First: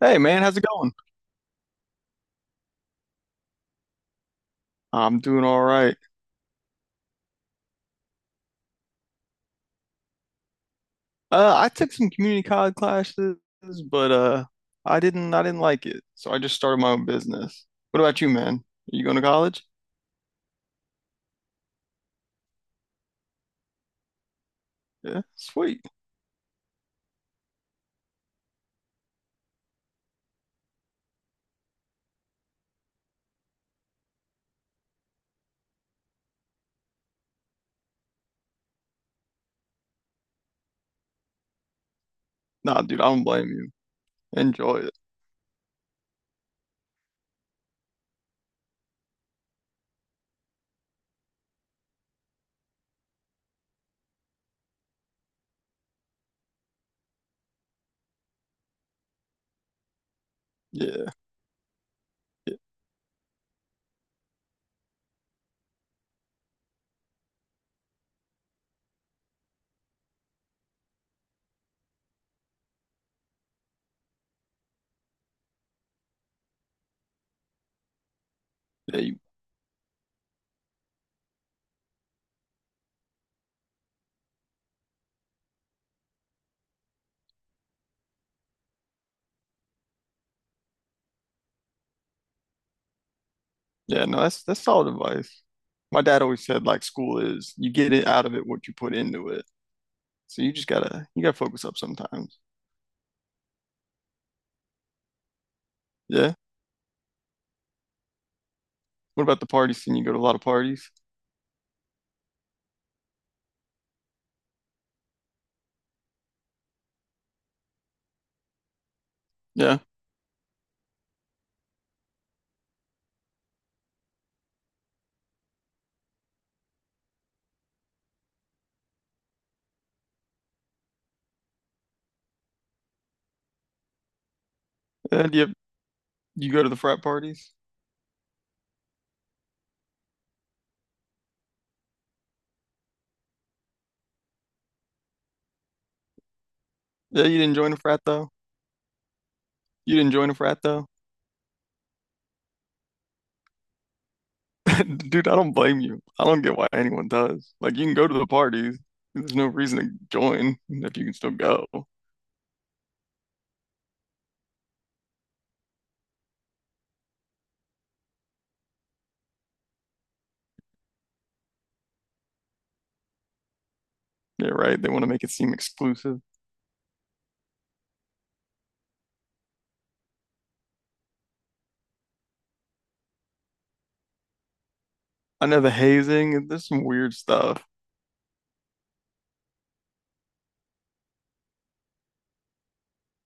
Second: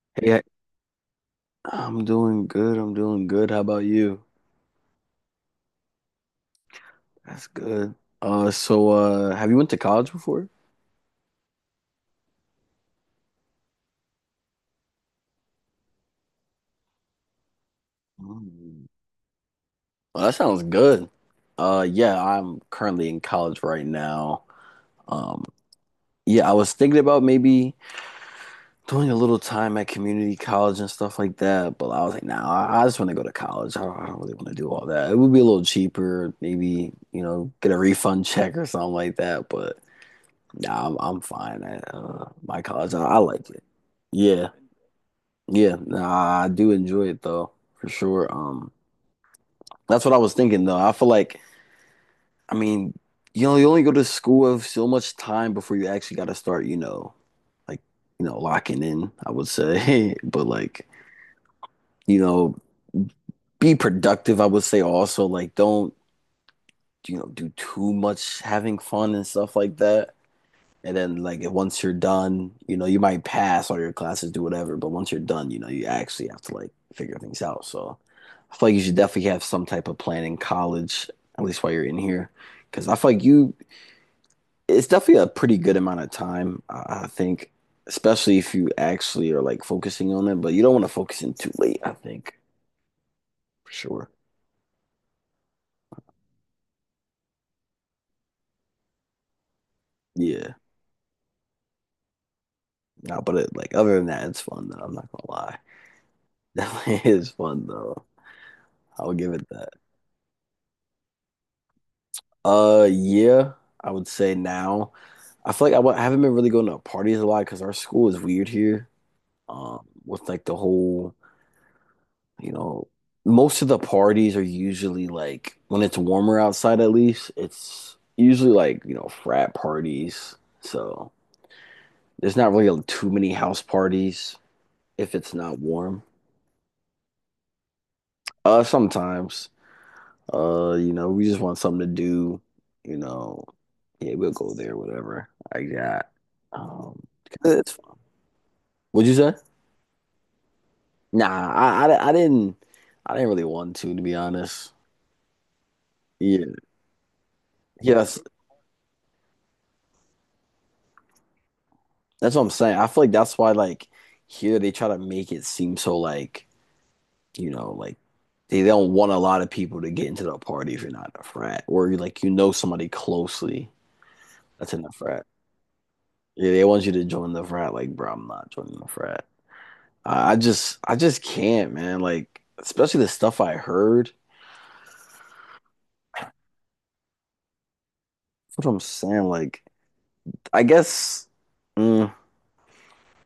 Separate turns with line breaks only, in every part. Hey
Hey,
man, how's it going?
I'm doing good. I'm doing good. How about you?
I'm doing all right.
That's good. Have you went to college before?
I took some community college classes, but I didn't like it, so I just started my own business. What about you, man? Are
Mm.
you going to college?
Well, that sounds good. Yeah, I'm currently in college right now.
Yeah,
Um,
sweet.
yeah, I was thinking about maybe doing a little time at community college and stuff like that, but I was like, nah, I just want to go to college. I don't really want to do all that. It would be a little cheaper, maybe, you know, get a refund check or something like that, but. Nah, I'm fine at my
Nah,
college.
dude, I
I
don't blame
like it.
you.
Yeah,
Enjoy it.
yeah. Nah, I do enjoy it though, for sure. That's what I was thinking though. I feel like, I mean, you only go to school with so much time before you actually got to start, you know, like locking in, I would say, but like
Yeah,
you know,
yeah,
be productive. I would say also like don't do too much having fun and stuff like that. And then like once you're done, you know, you might pass all your classes, do whatever, but once you're done, you know, you actually have to like figure things out. So I feel like you should
yeah, you,
definitely have some type of plan in college, at least while you're in here, because I feel like you it's definitely a pretty good amount of time, I think, especially if you actually are like focusing on it, but you don't want to focus in too late, I think, for
yeah.
sure.
No, that's solid advice. My dad always said like school is you get it out of it what you put into it. So you
Yeah.
just gotta focus up sometimes.
No, but it, like other than that, it's fun though. I'm not gonna lie.
Yeah.
Definitely is fun though. I'll
What
give
about the
it that.
parties? Can you go to a lot of parties?
Yeah, I would say now. I feel like I haven't been really going to parties a lot because our school is weird here.
Yeah.
Um, with like the whole, you know, most of the parties are usually like when it's warmer outside, at least it's usually like, you know, frat parties. So there's not really too many house parties if
Uh,
it's
do you,
not warm.
do you go to the frat parties?
Sometimes. You know, we just want something to do, you know. Yeah, we'll go there, whatever. I got. Um,
Yeah, you didn't join
it's
a
fun.
frat though.
What'd you say?
You didn't join a frat though.
Nah, I, I, I didn't, I didn't really want to be honest.
Dude, I don't blame you. I don't
Yeah,
get why anyone does. Like, you
yeah,
can go to the parties. There's no reason to join if you can still go.
that's what I'm saying. I feel like that's why, like, here they try to make it seem so like, you know, like they don't want a lot of people to get into the party if you're not in a frat or you like you know somebody closely
Yeah,
that's
right.
in
They
the
want to make
frat.
it seem exclusive.
Yeah, they want you to join the frat. Like, bro, I'm not joining the frat. I just can't, man. Like, especially the stuff I heard.
I know the hazing. There's some weird stuff.
That's what I'm saying. Like, I guess mm,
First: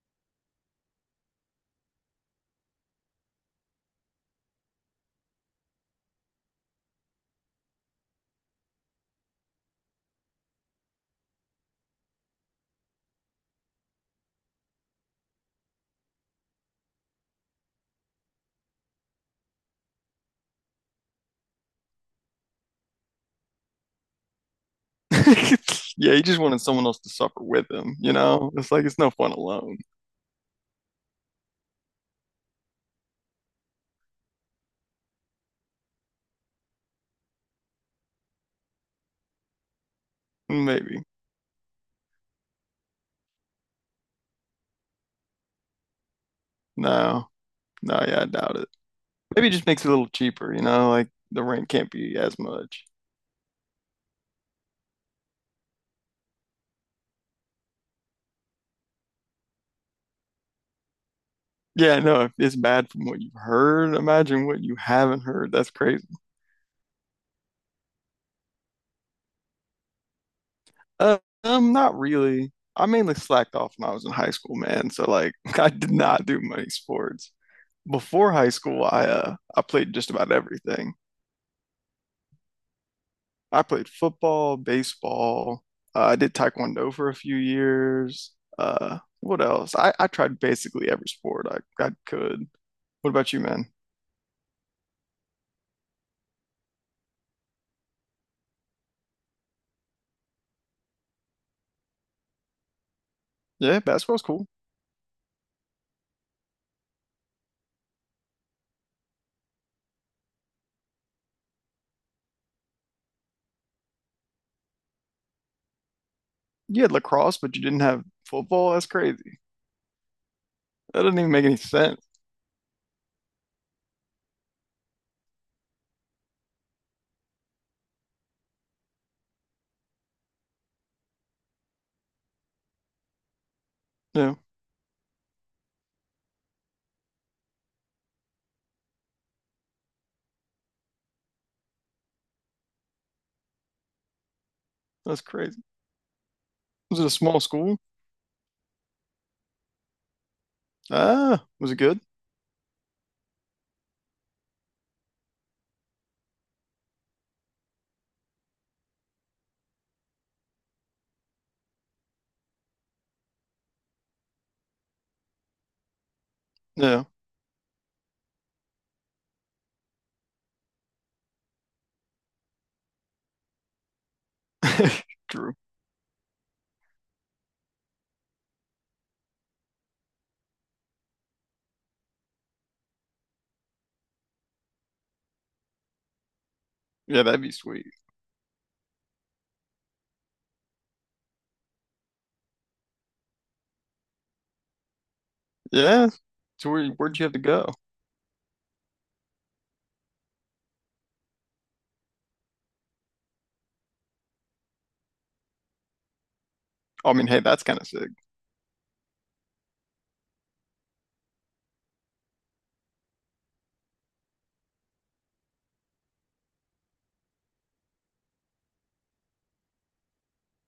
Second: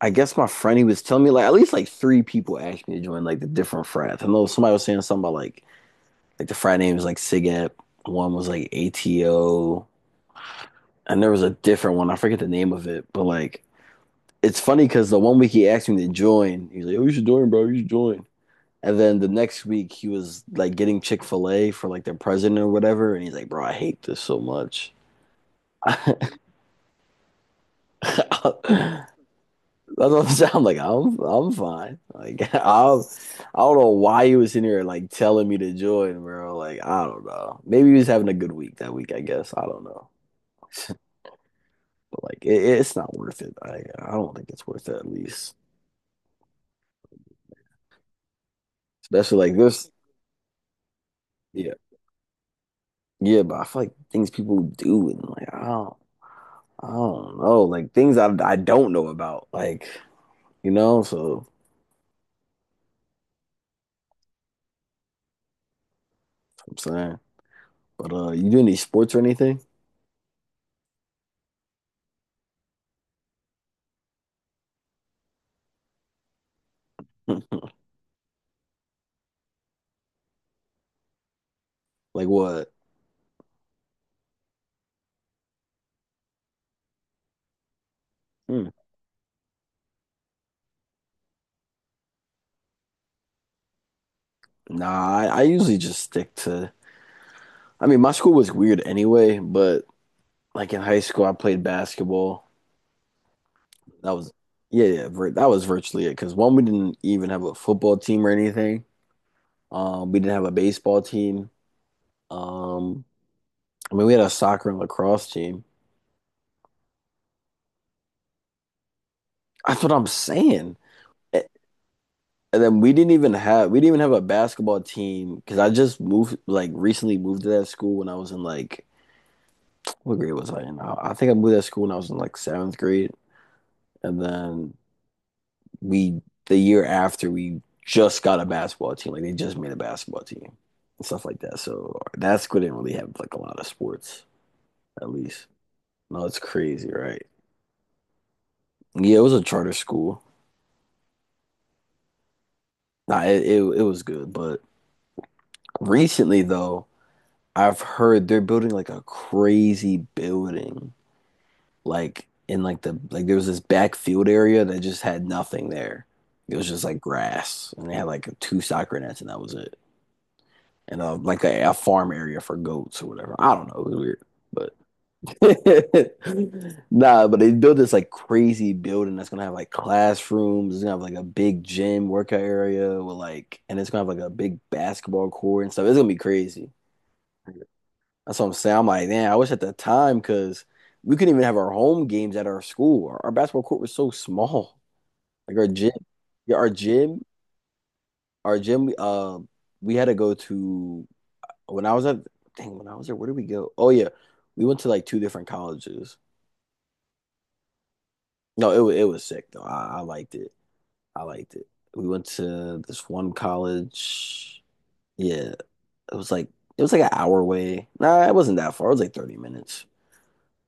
I guess my friend he was telling me like at least like 3 people asked me to join like the different frats. I know somebody was saying something about like the frat name was like SIGEP, one was like ATO, and there was a different one. I forget the name of it, but like it's funny because the one week he asked me to join, he's like, "Oh, you should join, bro. You should join." And then the next week he was like getting Chick Fil A for like their president or whatever, and he's like, "Bro, I hate this so much."
Yeah, he
That's
just wanted someone else to suffer with him. You know, it's like it's no fun alone.
what I'm saying. I'm like, I'm fine. Like I'll I don't know why he was in here like telling me to join, bro. Like I don't know. Maybe he was having a good week that week. I guess I don't know.
Maybe.
But it's not worth it. I don't think it's worth it at least,
No, no, yeah, I doubt it.
especially
Maybe it
like
just makes it
this.
a little cheaper. You know, like the rent
Yeah,
can't be as much.
yeah. But I feel like things people do and like I don't. I don't know, like things I don't know about, like you know. So
Yeah, no, if it's bad from what you've heard, imagine what you haven't heard. That's crazy.
I'm saying, but you do any sports or anything?
Uh, not really. I mainly slacked off when I was in high school, man. So like, I did not do many sports.
Hmm.
Before high school, I played just about everything.
Like what?
I played football, baseball. I did taekwondo for a few years.
Hmm.
What else? I tried basically every sport I could. What about you, man?
Nah, I usually just stick to. I mean, my school was weird anyway, but like in high school, I played basketball.
Yeah,
That
basketball's
was
cool.
yeah, yeah, vir that was virtually it. Because one, we didn't even have a football team or anything. We didn't have a baseball team. Um, I mean, we had a soccer and lacrosse team.
You had lacrosse, but you didn't have football. That's crazy.
That's what I'm saying.
That doesn't even make any sense.
And then we didn't even have a basketball team because I just moved like recently moved to that school when I was in like what grade was I in? I think I moved to that school when I was in like seventh grade, and
Yeah,
then we the year after we just got a basketball team. Like they just made a basketball team and stuff like that. So that school didn't really have like a lot of sports at
that's
least.
crazy.
No, it's crazy,
Was it a
right?
small school?
Yeah, it was a charter school.
Ah, was it good?
Nah, it was good, but recently though. I've heard they're building like a crazy building, like in like the like there was this backfield area that just had nothing there. It was just like
Yeah,
grass, and they had like two soccer nets, and that was it. And like a farm area for goats or whatever. I don't know. It was weird, but
true.
nah. But they built this like crazy building that's gonna have like classrooms. It's gonna have like a big gym workout area with like, and it's gonna have like a big basketball court and stuff. It's gonna be crazy.
Yeah, that'd be sweet.
That's what I'm saying. I'm like, man, I wish at the time because we couldn't even have our home games at our school. Our basketball court was so small. Like our gym,
Yeah.
yeah,
So where'd you have to go?
our gym. We had to go to when I was at dang when I was there. Where did we go? Oh yeah, we went to like two different colleges.
Oh, I mean, hey, that's kind of sick.
No, it was sick though. I liked it. I liked it. We went to this one college. Yeah, it was like it was like an hour away. Nah, it wasn't that far. It was like 30 minutes.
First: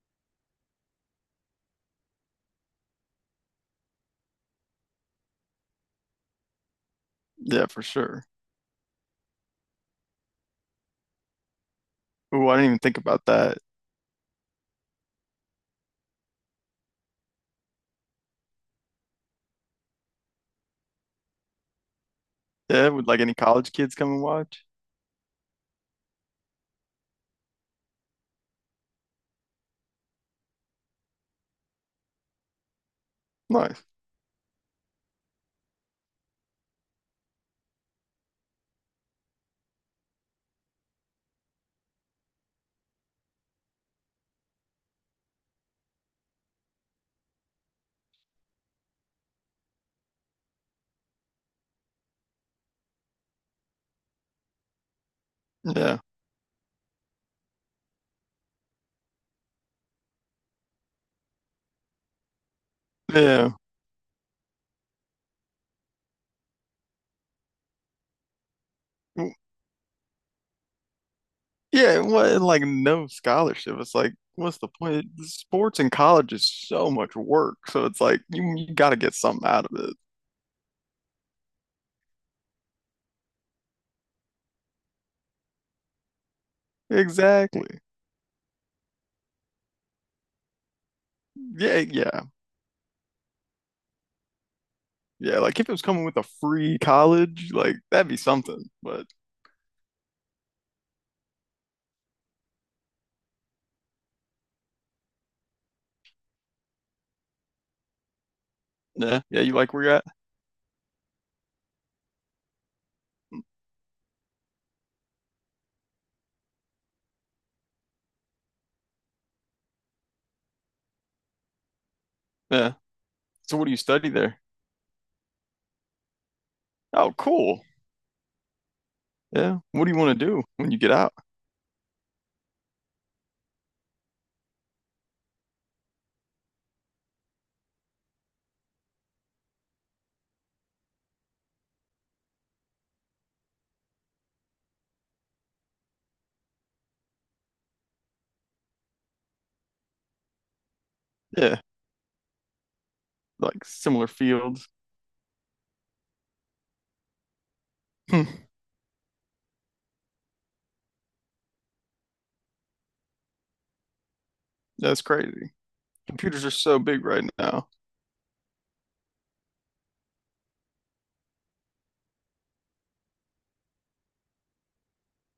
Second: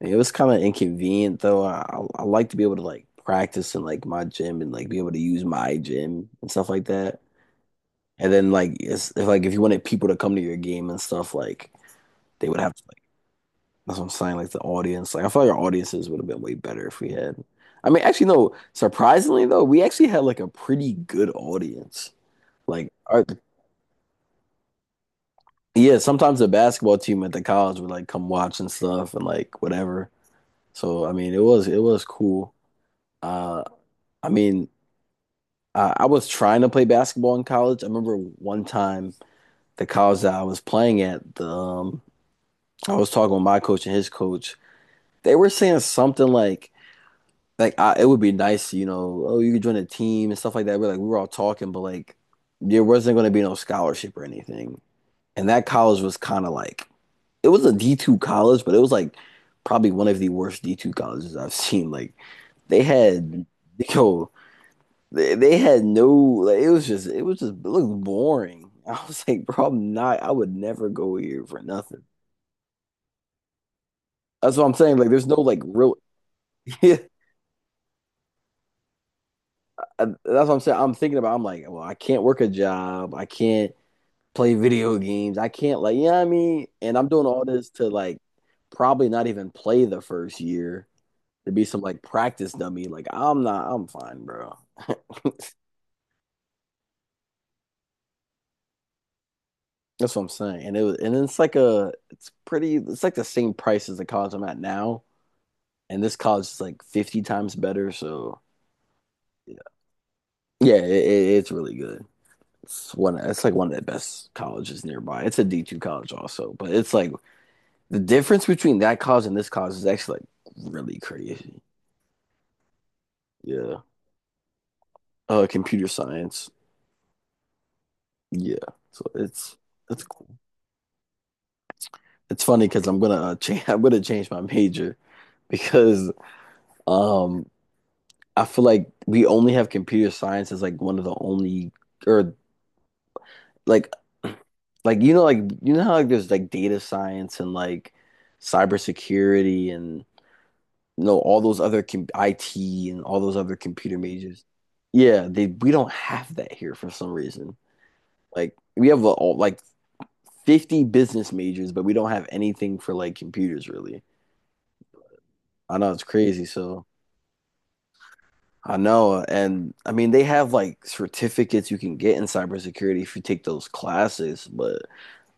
Like, it was kind of inconvenient though. I like to be able to like practice in like my gym and like be able to use my gym and stuff like that.
Yeah, for sure.
And then like it's if like if you wanted people to come to your game and stuff, like they
Ooh, I
would
didn't
have
even
to
think
like
about that.
that's what I'm saying, like the audience. Like I feel like our audiences would have been way better if we had. I mean, actually no, surprisingly though, we actually had like a pretty good audience.
Yeah,
Like
would like
our,
any college kids come and watch?
yeah, sometimes the basketball team at the college would like come watch and stuff and like whatever. So I mean it was cool. Uh
Nice.
I mean I was trying to play basketball in college. I remember one time the college that I was playing at, the I was talking with my coach and his coach. They were saying something like I, it would be nice, you know, oh you could join a team and stuff like that. We're like we were all talking, but like there wasn't going to be no scholarship or anything. And that
Yeah.
college was kind of like it was a D2 college, but it was like probably one of the worst D2 colleges I've seen. Like they had
Yeah.
yo they had no like it was just it was just it looked boring. I was
W-
like, bro, I'm not. I would never go here for
Yeah,
nothing.
what and, like no scholarship. It's like,
That's
what's
what
the
I'm saying.
point?
Like, there's no like
Sports in
real.
college is so
Yeah,
much work. So it's like you gotta get something out of it.
that's what I'm saying. I'm thinking about. I'm like, well, I can't work a job. I can't play video games. I can't like, you know what I mean? And I'm doing all
Exactly.
this to like probably not even play the first year to be
Yeah,
some like
yeah.
practice dummy. Like, I'm not. I'm fine, bro.
Yeah, like if it was coming with a free college, like that'd be something. But
That's what I'm saying. And it's like it's pretty. It's like the same price as the college I'm at now, and this college is like 50 times better. So
yeah, yeah, you
yeah,
like where you're at?
it's really good. It's one. It's like one of the best colleges nearby. It's a D two college also, but it's like the difference between that college and this college is actually like really crazy.
Yeah. So what do you
Yeah,
study there?
computer science.
Oh, cool.
Yeah, so it's
Yeah. What do you
it's
want to
cool.
do when you get out?
It's funny because I'm gonna change. I'm gonna change my major because um I feel like we only have computer science as like one of the only or like like you know how like there's like data science and like cybersecurity and you know all
Yeah,
those other com IT and all those other
like
computer
similar
majors.
fields.
Yeah, they we don't have that here for some reason.
Hmm,
Like we have all, like 50 business majors, but we don't have anything for like computers really.
that's crazy.
I know it's
Computers
crazy,
are so
so
big right now.
I know and I mean they have like certificates you can get in cybersecurity if you take those classes, but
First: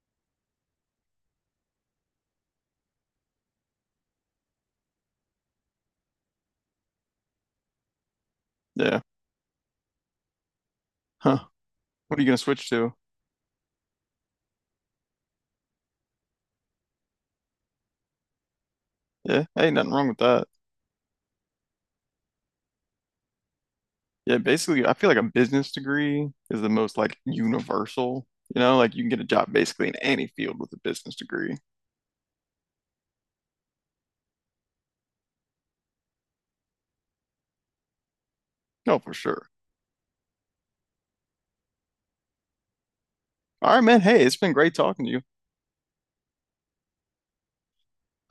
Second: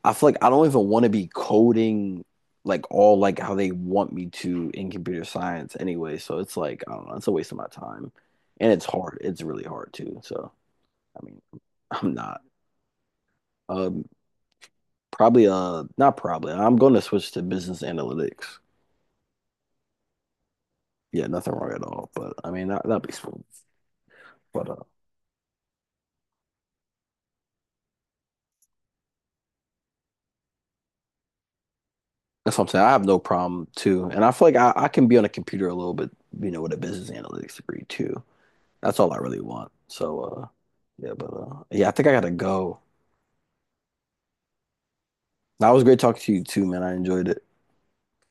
I feel like I don't even want to be coding like all like how they want me to in computer science anyway. So it's like I don't know, it's a waste of my time. And it's
Yeah.
hard. It's really hard too. So I
Huh.
mean, I'm
What are you gonna
not
switch to?
um probably not probably. I'm going to switch to business analytics.
Yeah. Hey, nothing wrong with that.
Yeah, nothing wrong at all. But I mean, that'd be smooth.
Yeah,
But
basically, I feel like a business degree is the most like universal. You know, like you can get a job basically in any field with a business degree.
that's what I'm saying. I have no problem too. And I feel like I can be on a computer a little bit, you know, with a business analytics degree too.
No,
That's all
for
I really
sure.
want. So yeah, but yeah, I think I gotta go.
All right, man. Hey, it's been great talking to you.
That was great talking to you too, man. I enjoyed it.